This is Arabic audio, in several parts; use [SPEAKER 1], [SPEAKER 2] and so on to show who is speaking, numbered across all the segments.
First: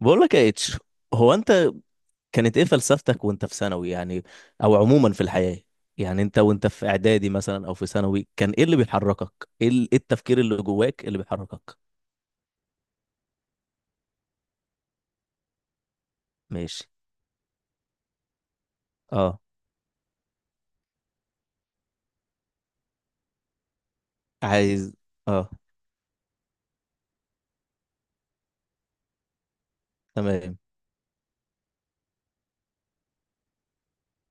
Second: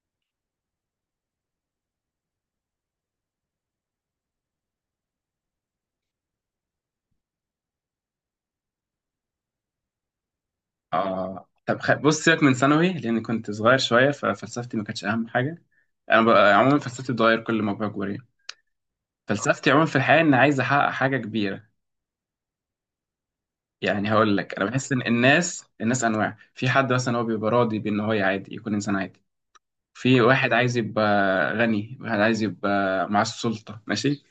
[SPEAKER 1] بقول لك يا اتش. هو انت كانت ايه فلسفتك وانت في ثانوي، يعني؟ او عموما في الحياة؟ يعني انت وانت في اعدادي مثلا او في ثانوي، كان ايه اللي بيحركك؟ إيه التفكير اللي جواك اللي
[SPEAKER 2] اه،
[SPEAKER 1] بيحركك؟
[SPEAKER 2] طب، بص، سيبك من ثانوي لان كنت صغير شويه، ففلسفتي ما كانتش اهم حاجه. عموما
[SPEAKER 1] ماشي.
[SPEAKER 2] فلسفتي بتتغير كل ما بكبر، يعني
[SPEAKER 1] اه.
[SPEAKER 2] فلسفتي عموما في الحياه ان عايز احقق حاجه كبيره. يعني هقول لك، انا بحس
[SPEAKER 1] عايز.
[SPEAKER 2] ان
[SPEAKER 1] اه.
[SPEAKER 2] الناس انواع. في حد مثلا هو بيبقى راضي بان هو عادي، يكون انسان عادي. في واحد
[SPEAKER 1] تمام.
[SPEAKER 2] عايز يبقى غني، واحد عايز يبقى مع السلطه، ماشي.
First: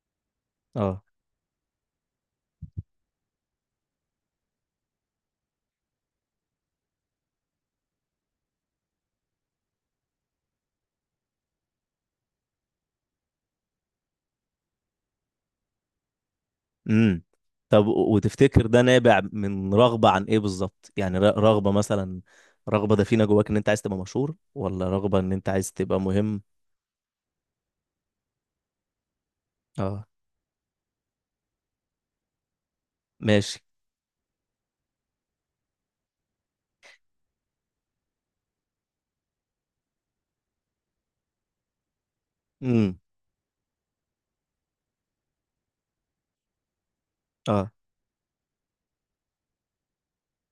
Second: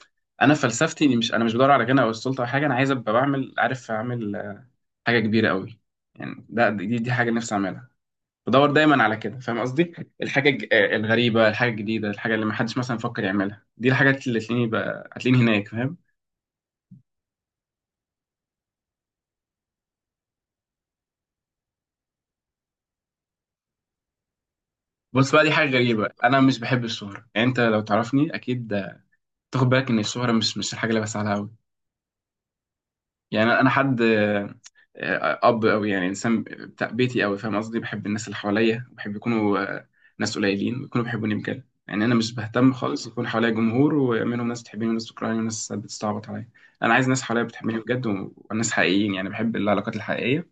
[SPEAKER 2] انا
[SPEAKER 1] اه.
[SPEAKER 2] فلسفتي اني مش بدور على غنى او السلطه او حاجه. انا عايز ابقى بعمل، عارف، اعمل حاجه كبيره قوي. يعني دي حاجه نفسي اعملها، بدور دايما على كده، فاهم قصدي. الحاجه الغريبه، الحاجه الجديده، الحاجه اللي ما حدش مثلا فكر يعملها، دي الحاجات اللي تلاقيني بقى هتلاقيني هناك، فاهم.
[SPEAKER 1] امم. طب، وتفتكر ده نابع من رغبة عن ايه بالظبط؟ يعني رغبة مثلا، رغبة دفينة جواك ان انت عايز تبقى مشهور، ولا رغبة
[SPEAKER 2] بص
[SPEAKER 1] ان
[SPEAKER 2] بقى،
[SPEAKER 1] انت
[SPEAKER 2] دي حاجه
[SPEAKER 1] عايز تبقى
[SPEAKER 2] غريبه. انا
[SPEAKER 1] مهم؟
[SPEAKER 2] مش بحب الشهره. يعني انت لو تعرفني اكيد تاخد بالك ان
[SPEAKER 1] اه.
[SPEAKER 2] الشهره مش الحاجه اللي بسعى لها قوي. يعني
[SPEAKER 1] ماشي.
[SPEAKER 2] انا حد آه، آه، اب او يعني انسان بتاع بيتي قوي، فاهم قصدي. بحب الناس اللي حواليا، بحب يكونوا ناس قليلين ويكونوا بيحبوني بجد. يعني انا مش بهتم
[SPEAKER 1] امم.
[SPEAKER 2] خالص يكون حواليا جمهور ومنهم ناس بتحبني وناس بتكرهني وناس بتستعبط عليا. انا عايز ناس حواليا
[SPEAKER 1] اه.
[SPEAKER 2] بتحبني بجد، وناس حقيقيين، يعني بحب العلاقات الحقيقيه.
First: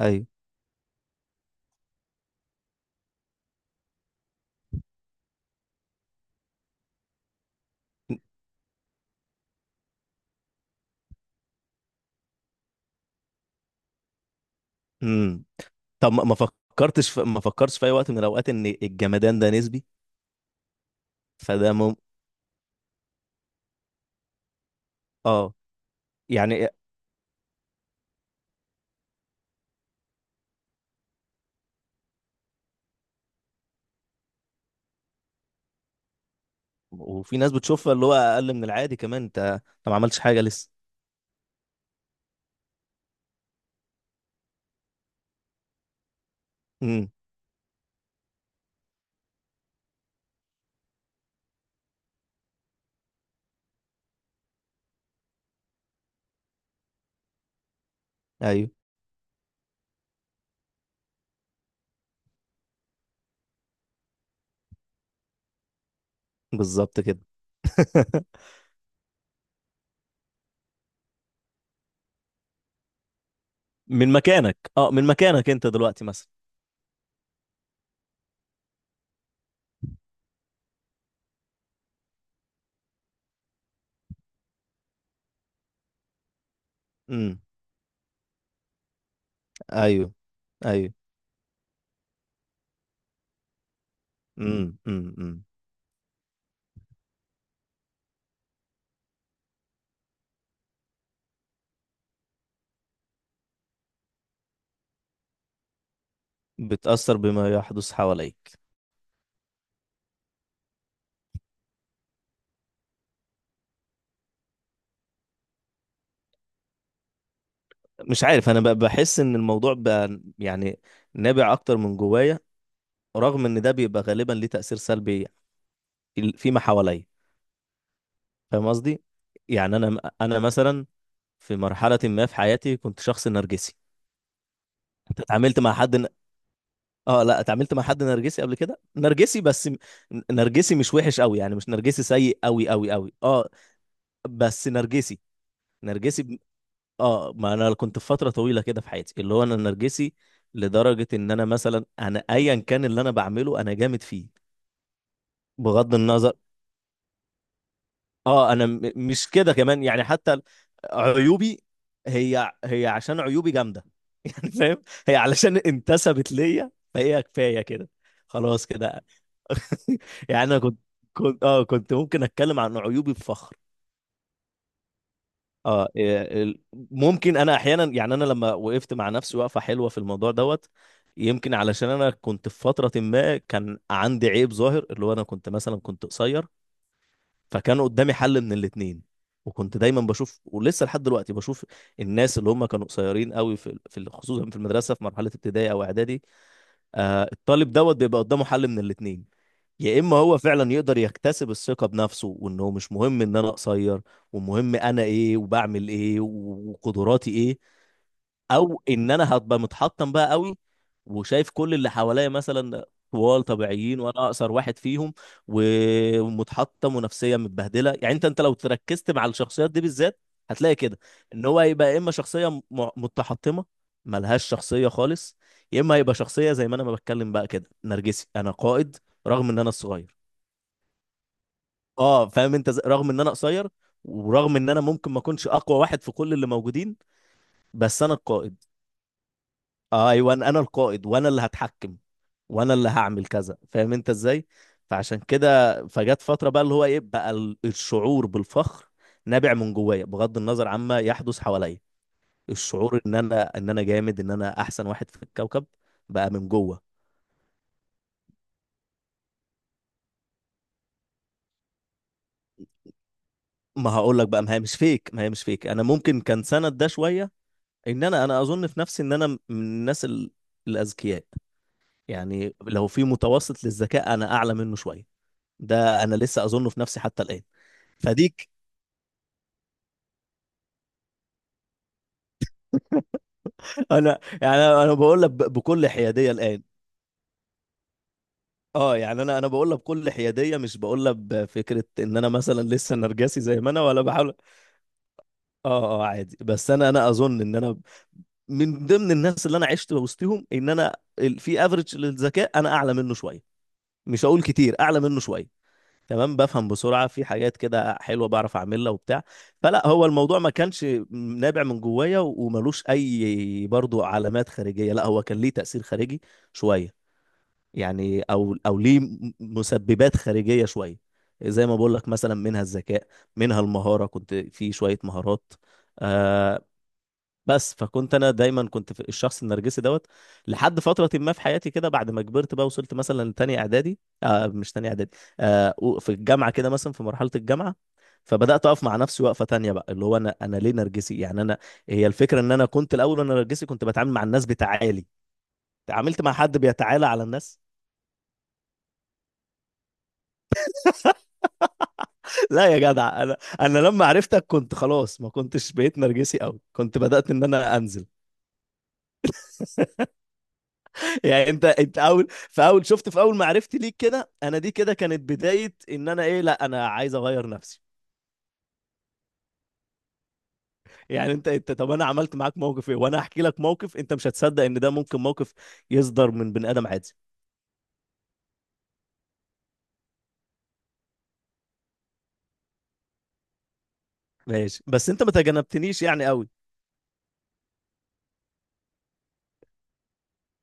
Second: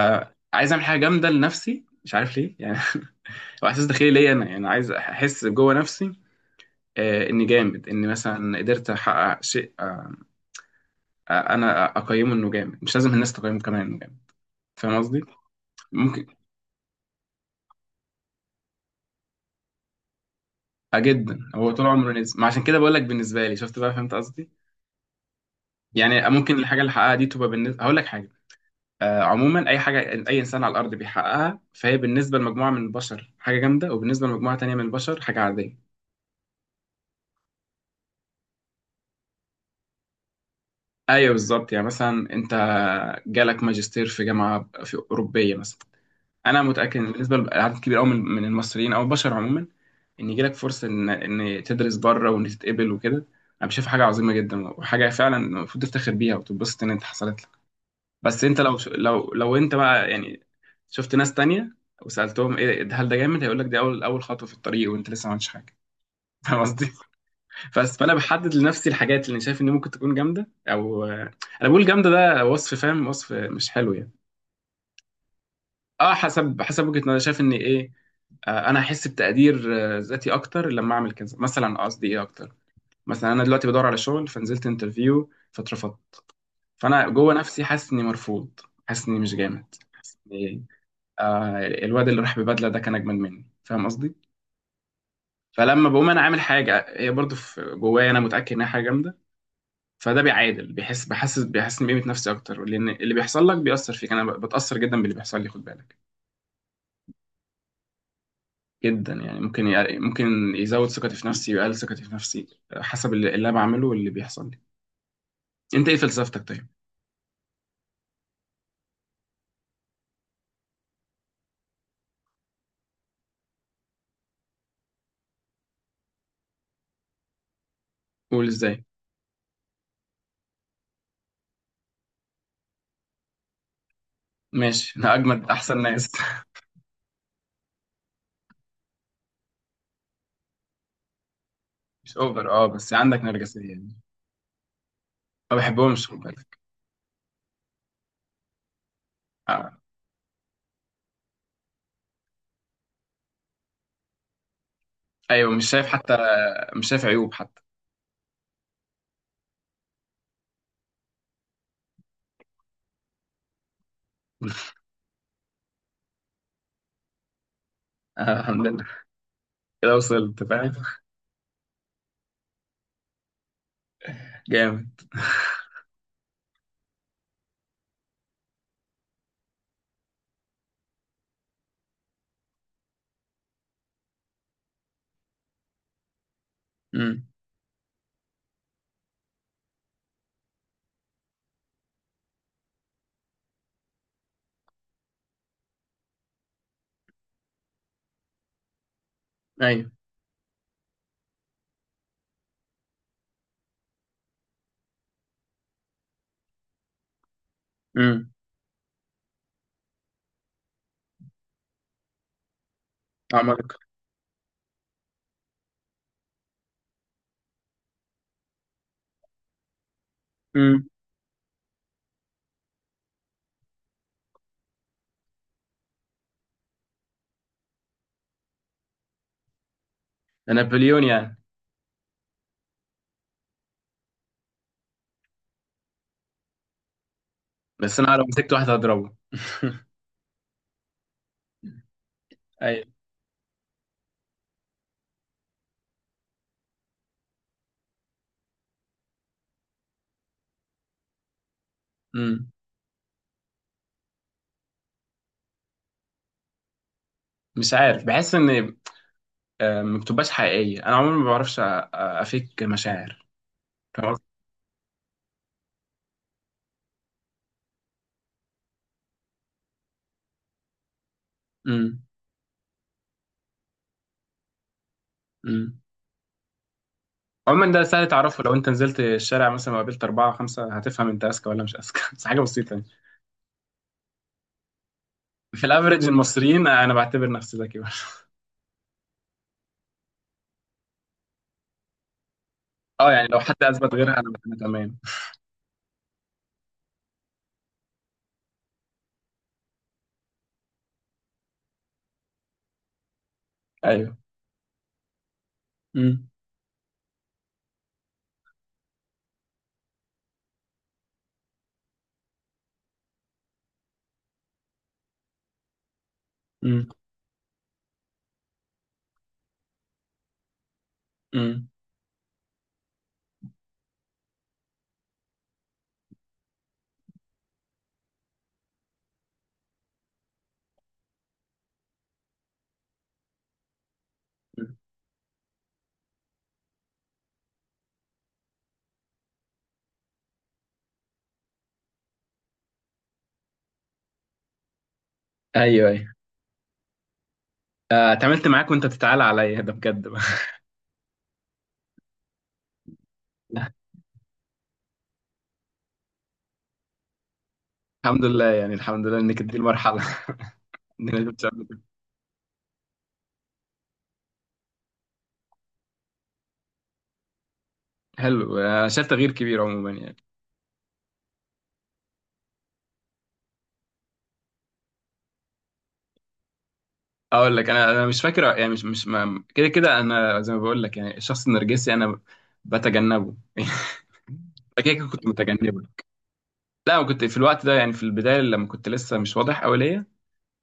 [SPEAKER 1] ايوه.
[SPEAKER 2] اعمل حاجه جامده لنفسي، مش عارف ليه يعني. هو احساس داخلي ليا انا، يعني عايز احس جوه نفسي اني جامد، اني مثلا قدرت احقق شيء، انا اقيمه انه جامد، مش لازم الناس تقيمه كمان، فاهم قصدي.
[SPEAKER 1] امم. طب، ما
[SPEAKER 2] ممكن.
[SPEAKER 1] ما ما فكرتش في اي وقت من الاوقات ان الجمدان ده نسبي؟
[SPEAKER 2] آه جدا، هو
[SPEAKER 1] فده،
[SPEAKER 2] طول عمره نزل ما، عشان كده بقول لك، بالنسبه لي، شفت بقى؟ فهمت قصدي.
[SPEAKER 1] اه
[SPEAKER 2] يعني ممكن
[SPEAKER 1] يعني.
[SPEAKER 2] الحاجه اللي حققها دي تبقى بالنسبه، هقول لك حاجه، عموما اي حاجه، اي انسان على الارض بيحققها، فهي بالنسبه لمجموعه من البشر حاجه جامده، وبالنسبه لمجموعه تانية من البشر حاجه عاديه.
[SPEAKER 1] وفي ناس بتشوفها اللي هو اقل من العادي كمان. انت ما عملتش حاجه لسه.
[SPEAKER 2] ايوه، بالظبط. يعني مثلا انت جالك ماجستير في جامعه في اوروبيه مثلا، انا متاكد
[SPEAKER 1] امم.
[SPEAKER 2] إن بالنسبه لعدد كبير قوي من المصريين او البشر عموما، ان يجي لك فرصه ان تدرس بره وان تتقبل وكده، انا بشوف حاجه عظيمه جدا، وحاجه فعلا المفروض تفتخر بيها وتتبسط ان انت حصلت لك. بس انت
[SPEAKER 1] ايوه،
[SPEAKER 2] لو انت بقى يعني شفت ناس تانية وسالتهم ايه، هل ده جامد، هيقول لك دي اول خطوه في الطريق وانت لسه ما عملتش حاجه. فاهم قصدي؟
[SPEAKER 1] بالظبط كده.
[SPEAKER 2] بس فانا بحدد لنفسي الحاجات اللي أنا شايف ان ممكن تكون جامده. او انا بقول جامده، ده وصف، فاهم، وصف مش حلو يعني.
[SPEAKER 1] من مكانك انت دلوقتي
[SPEAKER 2] اه،
[SPEAKER 1] مثلا.
[SPEAKER 2] حسب وجهة نظري، أنا شايف ان ايه، انا هحس بتقدير ذاتي اكتر لما اعمل كذا مثلا، قصدي ايه اكتر، مثلا انا دلوقتي بدور على شغل، فنزلت انترفيو فاترفضت. فانا جوه
[SPEAKER 1] امم.
[SPEAKER 2] نفسي حاسس اني مرفوض، حاسس اني مش جامد،
[SPEAKER 1] ايوه،
[SPEAKER 2] حاسس اني إيه؟
[SPEAKER 1] ايوه.
[SPEAKER 2] الواد اللي راح ببدله ده كان اجمد مني، فاهم قصدي.
[SPEAKER 1] امم. امم. أمم.
[SPEAKER 2] فلما بقوم انا عامل حاجه هي برضو في جوايا انا متاكد انها حاجه جامده، فده بيعادل، بيحسسني بقيمه نفسي اكتر، لان اللي بيحصل لك بيأثر فيك. انا بتأثر جدا باللي بيحصل لي، خد بالك.
[SPEAKER 1] بتأثر بما يحدث حواليك.
[SPEAKER 2] جدا، يعني ممكن يزود ثقتي في نفسي ويقلل ثقتي في نفسي، حسب اللي انا بعمله واللي بيحصل لي. انت ايه فلسفتك طيب؟
[SPEAKER 1] مش عارف، انا بحس ان الموضوع بقى، يعني، نابع اكتر من جوايا، رغم ان ده بيبقى غالبا ليه تأثير سلبي في ما حواليا.
[SPEAKER 2] قول
[SPEAKER 1] فاهم
[SPEAKER 2] ازاي.
[SPEAKER 1] قصدي؟ يعني انا مثلا، في مرحله ما في حياتي، كنت شخص نرجسي.
[SPEAKER 2] ماشي، انا
[SPEAKER 1] انت
[SPEAKER 2] اجمد،
[SPEAKER 1] اتعاملت مع
[SPEAKER 2] احسن
[SPEAKER 1] حد؟
[SPEAKER 2] ناس.
[SPEAKER 1] اه، لا. اتعاملت مع حد نرجسي قبل كده، نرجسي بس نرجسي مش وحش قوي، يعني مش نرجسي
[SPEAKER 2] مش
[SPEAKER 1] سيء
[SPEAKER 2] اوفر، اه،
[SPEAKER 1] قوي قوي
[SPEAKER 2] بس
[SPEAKER 1] قوي.
[SPEAKER 2] عندك
[SPEAKER 1] اه.
[SPEAKER 2] نرجسية يعني.
[SPEAKER 1] بس نرجسي.
[SPEAKER 2] ما بحبهمش، خد
[SPEAKER 1] نرجسي.
[SPEAKER 2] بالك.
[SPEAKER 1] اه، ما انا كنت في فتره طويله كده في حياتي، اللي هو انا
[SPEAKER 2] آه.
[SPEAKER 1] نرجسي. لدرجه ان انا مثلا، انا ايا كان اللي انا بعمله انا جامد فيه،
[SPEAKER 2] ايوه، مش شايف
[SPEAKER 1] بغض
[SPEAKER 2] حتى،
[SPEAKER 1] النظر.
[SPEAKER 2] مش شايف عيوب حتى.
[SPEAKER 1] اه، انا مش كده كمان، يعني حتى عيوبي، هي هي عشان عيوبي جامده. يعني، فاهم؟ هي علشان انتسبت ليا، فهي كفايه كده.
[SPEAKER 2] آه، الحمد
[SPEAKER 1] خلاص
[SPEAKER 2] لله،
[SPEAKER 1] كده.
[SPEAKER 2] كده
[SPEAKER 1] يعني
[SPEAKER 2] وصلت،
[SPEAKER 1] انا
[SPEAKER 2] فاهم.
[SPEAKER 1] كنت، كنت ممكن اتكلم عن عيوبي بفخر.
[SPEAKER 2] جامد.
[SPEAKER 1] اه، إيه، ممكن انا احيانا، يعني انا لما وقفت مع نفسي وقفه حلوه في الموضوع دوت، يمكن علشان انا كنت في فتره ما كان عندي عيب ظاهر، اللي هو انا كنت مثلا كنت قصير.
[SPEAKER 2] امم.
[SPEAKER 1] فكان قدامي حل من الاتنين. وكنت دايما بشوف، ولسه لحد دلوقتي بشوف، الناس اللي هم كانوا قصيرين قوي خصوصا في المدرسه، في مرحله ابتدائي او اعدادي. آه، الطالب دوت بيبقى قدامه حل من الاتنين.
[SPEAKER 2] ايوه.
[SPEAKER 1] يا اما هو فعلا يقدر يكتسب الثقه بنفسه، وانه مش مهم ان انا قصير، ومهم انا ايه، وبعمل ايه، وقدراتي ايه.
[SPEAKER 2] امم.
[SPEAKER 1] او ان انا هبقى متحطم بقى قوي، وشايف كل اللي حواليا مثلا طوال
[SPEAKER 2] عمرك.
[SPEAKER 1] طبيعيين وانا اقصر واحد فيهم، ومتحطم ونفسيه متبهدله. يعني انت لو تركزت مع الشخصيات دي بالذات هتلاقي
[SPEAKER 2] امم.
[SPEAKER 1] كده، ان هو هيبقى يا اما شخصيه متحطمه ملهاش شخصيه خالص، يا اما هيبقى شخصيه زي ما انا ما بتكلم بقى كده، نرجسي، انا قائد رغم ان انا الصغير.
[SPEAKER 2] ده نابليون يعني.
[SPEAKER 1] اه، فاهم انت؟ رغم ان انا قصير، ورغم ان انا ممكن ما اكونش اقوى واحد في كل اللي موجودين،
[SPEAKER 2] بس
[SPEAKER 1] بس انا
[SPEAKER 2] انا لو مسكت
[SPEAKER 1] القائد.
[SPEAKER 2] واحد هضربه.
[SPEAKER 1] آه، ايوه. أنا القائد، وانا اللي هتحكم، وانا
[SPEAKER 2] ايوه.
[SPEAKER 1] اللي هعمل كذا، فاهم انت ازاي؟ فعشان كده، فجت فتره بقى اللي هو ايه بقى، الشعور بالفخر نابع من جوايا بغض النظر عما يحدث حواليا.
[SPEAKER 2] امم.
[SPEAKER 1] الشعور ان انا جامد، ان انا احسن واحد في الكوكب، بقى من جوه.
[SPEAKER 2] مش عارف، بحس ان ما بتبقاش حقيقية. أنا عموما ما بعرفش أفيك مشاعر،
[SPEAKER 1] ما
[SPEAKER 2] فاهم
[SPEAKER 1] هقول
[SPEAKER 2] قصدي؟
[SPEAKER 1] لك بقى، ما هي مش فيك. انا ممكن كان سند ده شويه، ان انا اظن في نفسي ان انا من الناس الاذكياء.
[SPEAKER 2] أمم،
[SPEAKER 1] يعني لو في متوسط للذكاء، انا اعلى منه شويه.
[SPEAKER 2] أمم.
[SPEAKER 1] ده انا لسه اظنه في نفسي حتى الان.
[SPEAKER 2] عموما ده سهل تعرفه،
[SPEAKER 1] فديك.
[SPEAKER 2] لو أنت نزلت الشارع مثلا وقابلت أربعة خمسة هتفهم أنت أذكى ولا مش أذكى. بس حاجة بسيطة يعني.
[SPEAKER 1] انا، يعني انا بقول لك
[SPEAKER 2] في
[SPEAKER 1] بكل
[SPEAKER 2] الأفريج
[SPEAKER 1] حياديه الان.
[SPEAKER 2] المصريين أنا بعتبر نفسي ذكي برضه.
[SPEAKER 1] اه، يعني انا بقول لك بكل حياديه، مش بقول لك بفكره ان انا مثلا لسه
[SPEAKER 2] يعني لو
[SPEAKER 1] نرجسي
[SPEAKER 2] حد
[SPEAKER 1] زي ما انا
[SPEAKER 2] أثبت
[SPEAKER 1] ولا
[SPEAKER 2] غيرها، أنا
[SPEAKER 1] بحاول.
[SPEAKER 2] أنا تمام.
[SPEAKER 1] اه، اه. عادي. بس انا اظن ان انا من ضمن الناس اللي انا عشت وسطهم، ان انا في افريج للذكاء انا اعلى منه شويه.
[SPEAKER 2] أيوه.
[SPEAKER 1] مش هقول كتير، اعلى منه شويه.
[SPEAKER 2] أمم،
[SPEAKER 1] تمام، بفهم بسرعه في حاجات كده حلوه، بعرف اعملها وبتاع. فلا، هو الموضوع ما كانش نابع من جوايا وملوش اي برضو علامات خارجيه، لا هو كان ليه تاثير خارجي
[SPEAKER 2] أمم،
[SPEAKER 1] شويه، يعني او ليه مسببات خارجيه شويه. زي
[SPEAKER 2] أمم،
[SPEAKER 1] ما بقول لك، مثلا منها الذكاء، منها المهاره، كنت في شويه مهارات، آه. بس فكنت انا دايما كنت في الشخص النرجسي دوت، لحد فتره ما في حياتي كده، بعد ما كبرت بقى، وصلت مثلا لتانية اعدادي. آه، مش
[SPEAKER 2] أمم.
[SPEAKER 1] تانية اعدادي. آه، في الجامعه كده، مثلا في مرحله الجامعه، فبدات اقف مع نفسي وقفه تانية بقى، اللي هو انا ليه نرجسي يعني، انا هي الفكره ان انا كنت الاول وانا نرجسي كنت بتعامل مع الناس بتعالي.
[SPEAKER 2] أيوه، أيوه.
[SPEAKER 1] تعاملت مع حد بيتعالى على الناس؟
[SPEAKER 2] اتعاملت معاك وأنت بتتعالى عليا، ده بجد بقى.
[SPEAKER 1] لا يا جدع، انا لما عرفتك كنت خلاص، ما كنتش بقيت نرجسي قوي، كنت بدأت ان انا انزل.
[SPEAKER 2] الحمد لله يعني، الحمد لله إنك دي المرحلة. إنك كنتش
[SPEAKER 1] يعني انت
[SPEAKER 2] قبل كده.
[SPEAKER 1] انت اول في اول شفت في اول ما عرفتي ليك كده، انا دي كده كانت بداية ان انا ايه، لا انا عايز اغير نفسي.
[SPEAKER 2] حلو، أنا شايف تغيير كبير عموما يعني.
[SPEAKER 1] يعني انت طب، انا عملت معاك موقف ايه، وانا هحكي لك موقف انت مش هتصدق ان ده ممكن موقف يصدر من بني ادم عادي.
[SPEAKER 2] اقول لك، انا مش فاكر يعني، مش مش ما- كده كده انا زي ما بقول لك يعني، الشخص النرجسي انا بتجنبه.
[SPEAKER 1] ماشي.
[SPEAKER 2] كده كده
[SPEAKER 1] بس انت
[SPEAKER 2] كنت
[SPEAKER 1] ما
[SPEAKER 2] متجنبه.
[SPEAKER 1] تجنبتنيش يعني قوي.
[SPEAKER 2] لا، انا كنت في الوقت ده يعني، في البدايه لما كنت لسه مش واضح قوي ليا،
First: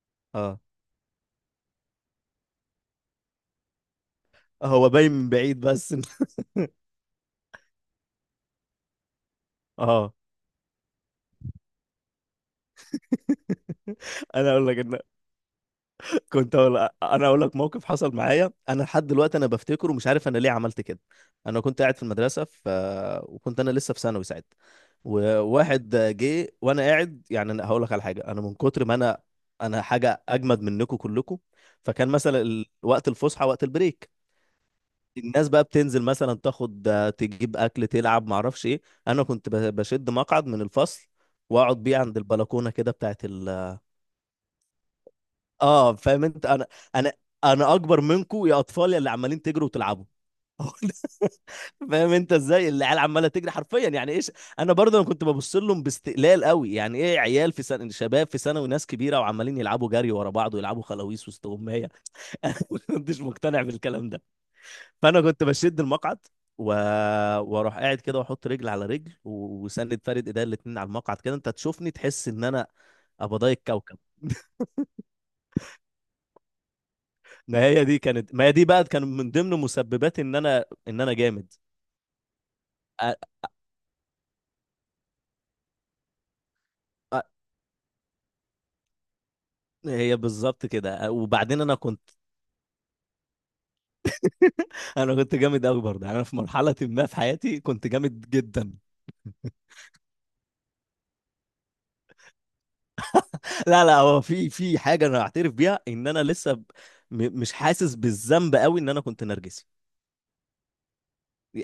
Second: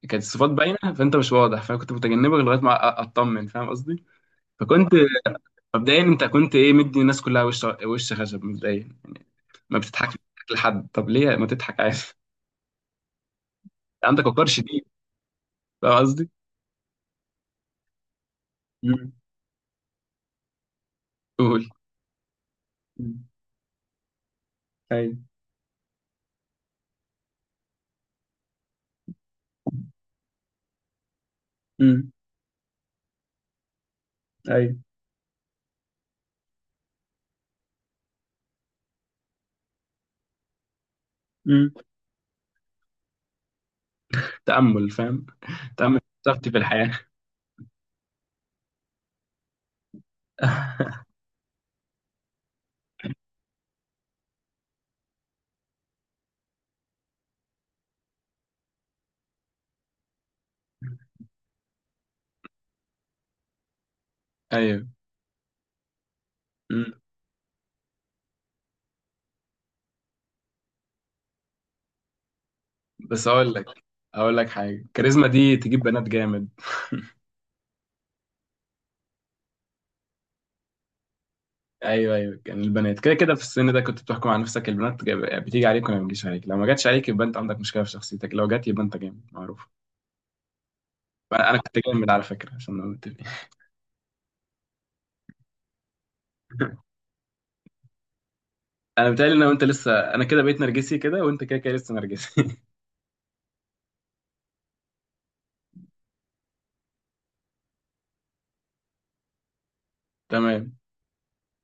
[SPEAKER 2] كانت الصفات
[SPEAKER 1] اه،
[SPEAKER 2] باينه، فانت مش واضح، فانا كنت متجنبك لغايه ما اطمن، فاهم قصدي.
[SPEAKER 1] هو
[SPEAKER 2] فكنت
[SPEAKER 1] باين من بعيد بس.
[SPEAKER 2] مبدئيا، انت كنت ايه، مدي الناس كلها وش وش خشب مبدئيا، ما بتضحكش،
[SPEAKER 1] اه،
[SPEAKER 2] بتضحك لحد، طب ليه ما تضحك عادي؟ عندك وقار
[SPEAKER 1] انا اقول لك
[SPEAKER 2] شديد،
[SPEAKER 1] ان
[SPEAKER 2] فاهم قصدي.
[SPEAKER 1] كنت أقول انا اقول لك موقف حصل معايا، انا لحد
[SPEAKER 2] مم.
[SPEAKER 1] دلوقتي انا بفتكره، ومش عارف انا ليه عملت كده. انا
[SPEAKER 2] قول.
[SPEAKER 1] كنت قاعد في المدرسه،
[SPEAKER 2] مم.
[SPEAKER 1] وكنت انا لسه في ثانوي ساعتها.
[SPEAKER 2] ايوه.
[SPEAKER 1] وواحد جه وانا قاعد، يعني أنا هقول لك على حاجه، انا من كتر ما انا حاجه اجمد منكم كلكم. فكان
[SPEAKER 2] مم.
[SPEAKER 1] مثلا وقت الفسحه، وقت البريك.
[SPEAKER 2] ايوه.
[SPEAKER 1] الناس بقى بتنزل، مثلا تاخد، تجيب اكل، تلعب، معرفش ايه. انا كنت بشد مقعد من الفصل،
[SPEAKER 2] مم.
[SPEAKER 1] واقعد بيه عند البلكونه كده بتاعت.
[SPEAKER 2] تأمل، فاهم،
[SPEAKER 1] اه،
[SPEAKER 2] تأمل،
[SPEAKER 1] فاهم انت؟
[SPEAKER 2] ثقتي في الحياة.
[SPEAKER 1] انا انا اكبر منكم يا اطفال، يا اللي عمالين تجروا وتلعبوا. فاهم انت ازاي العيال عماله تجري حرفيا، يعني ايش. انا برضه، انا كنت ببص لهم باستقلال قوي، يعني ايه عيال في سنه، شباب في سنه، وناس كبيره، وعمالين يلعبوا جري ورا بعض، ويلعبوا خلاويص وسط اميه. انا ما كنتش مقتنع بالكلام ده.
[SPEAKER 2] ايوه.
[SPEAKER 1] فانا كنت بشد المقعد و...
[SPEAKER 2] مم.
[SPEAKER 1] واروح قاعد كده، واحط رجل على رجل، وسند فارد ايديا الاتنين على المقعد كده، انت تشوفني تحس ان انا
[SPEAKER 2] بس
[SPEAKER 1] ابضاي
[SPEAKER 2] اقول لك
[SPEAKER 1] الكوكب.
[SPEAKER 2] اقول لك حاجة، الكاريزما دي تجيب بنات جامد.
[SPEAKER 1] ما هي دي بقى كان من ضمن مسببات ان انا جامد.
[SPEAKER 2] ايوه، ايوه، كان البنات كده
[SPEAKER 1] أ...
[SPEAKER 2] كده في السن ده كنت بتحكم على نفسك: البنات بتيجي عليك ولا ما بتجيش عليك. لو ما جاتش عليك،
[SPEAKER 1] أ...
[SPEAKER 2] يبقى انت عندك مشكلة في شخصيتك، لو جات يبقى انت جامد معروف.
[SPEAKER 1] هي بالظبط كده،
[SPEAKER 2] انا
[SPEAKER 1] وبعدين انا
[SPEAKER 2] كنت جامد
[SPEAKER 1] كنت.
[SPEAKER 2] على فكرة، عشان نبقى متفقين.
[SPEAKER 1] انا كنت جامد قوي برضه، يعني انا في مرحله ما في حياتي كنت جامد جدا.
[SPEAKER 2] انا بتهيألي ان انت لسه، انا كده بقيت نرجسي كده، وانت كده كده لسه نرجسي.
[SPEAKER 1] لا، لا، هو في حاجه انا اعترف بيها، ان انا لسه مش حاسس بالذنب قوي ان انا كنت نرجسي.
[SPEAKER 2] تمام.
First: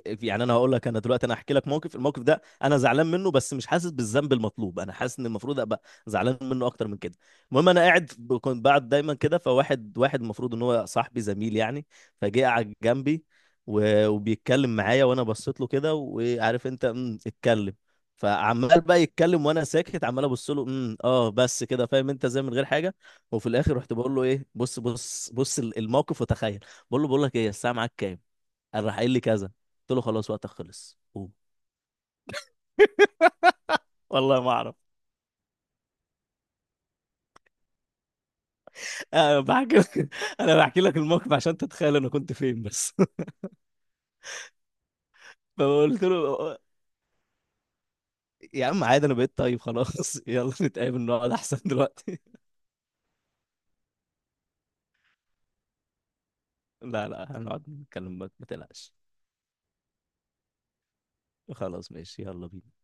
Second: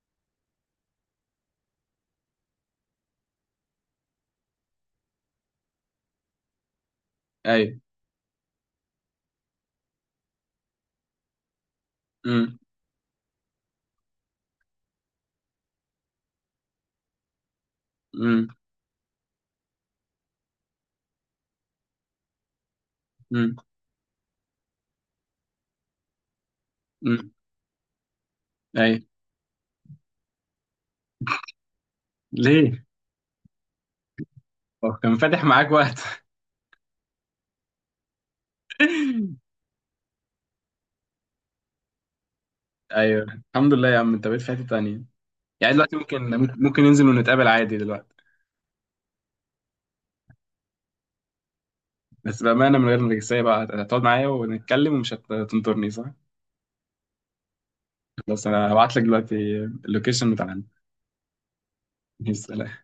[SPEAKER 1] يعني انا هقول لك، انا دلوقتي انا هحكي لك موقف، الموقف ده انا زعلان منه، بس مش حاسس بالذنب المطلوب، انا حاسس ان المفروض ابقى زعلان منه اكتر من كده.
[SPEAKER 2] اي.
[SPEAKER 1] المهم، انا قاعد كنت بقعد دايما كده، فواحد، واحد المفروض ان هو صاحبي، زميل يعني، فجه
[SPEAKER 2] امم،
[SPEAKER 1] قعد جنبي وبيتكلم معايا، وانا بصيت له كده، وعارف انت؟ اتكلم.
[SPEAKER 2] امم،
[SPEAKER 1] فعمال بقى يتكلم وانا ساكت، عمال ابص له، بس كده، فاهم انت، زي من غير حاجه. وفي
[SPEAKER 2] امم.
[SPEAKER 1] الاخر رحت بقول له ايه، بص بص بص الموقف وتخيل. بقول لك ايه، الساعه معاك كام؟
[SPEAKER 2] اي،
[SPEAKER 1] راح قايل لي كذا، قلت له خلاص وقتك خلص، قوم.
[SPEAKER 2] ليه؟
[SPEAKER 1] والله ما اعرف.
[SPEAKER 2] هو كان فاتح معاك وقت؟
[SPEAKER 1] انا بحكي لك. انا بحكي لك الموقف عشان تتخيل انا كنت فين بس.
[SPEAKER 2] ايوه. الحمد لله يا عم، انت بقيت في حته تانيه. يعني دلوقتي
[SPEAKER 1] فقلت له
[SPEAKER 2] ممكن ننزل ونتقابل عادي دلوقتي.
[SPEAKER 1] يا عم عادي، انا بقيت طيب، خلاص. يلا نتقابل، نقعد احسن دلوقتي.
[SPEAKER 2] بس بامانه من غير نرجسيه بقى، هتقعد معايا ونتكلم ومش هتنطرني صح؟
[SPEAKER 1] لا، لا، هنقعد نتكلم بقى،
[SPEAKER 2] خلاص،
[SPEAKER 1] ما
[SPEAKER 2] انا
[SPEAKER 1] تقلقش.
[SPEAKER 2] هبعت لك دلوقتي اللوكيشن بتاعنا.
[SPEAKER 1] خلاص، ماشي،
[SPEAKER 2] يا
[SPEAKER 1] يلا
[SPEAKER 2] سلام.
[SPEAKER 1] بينا.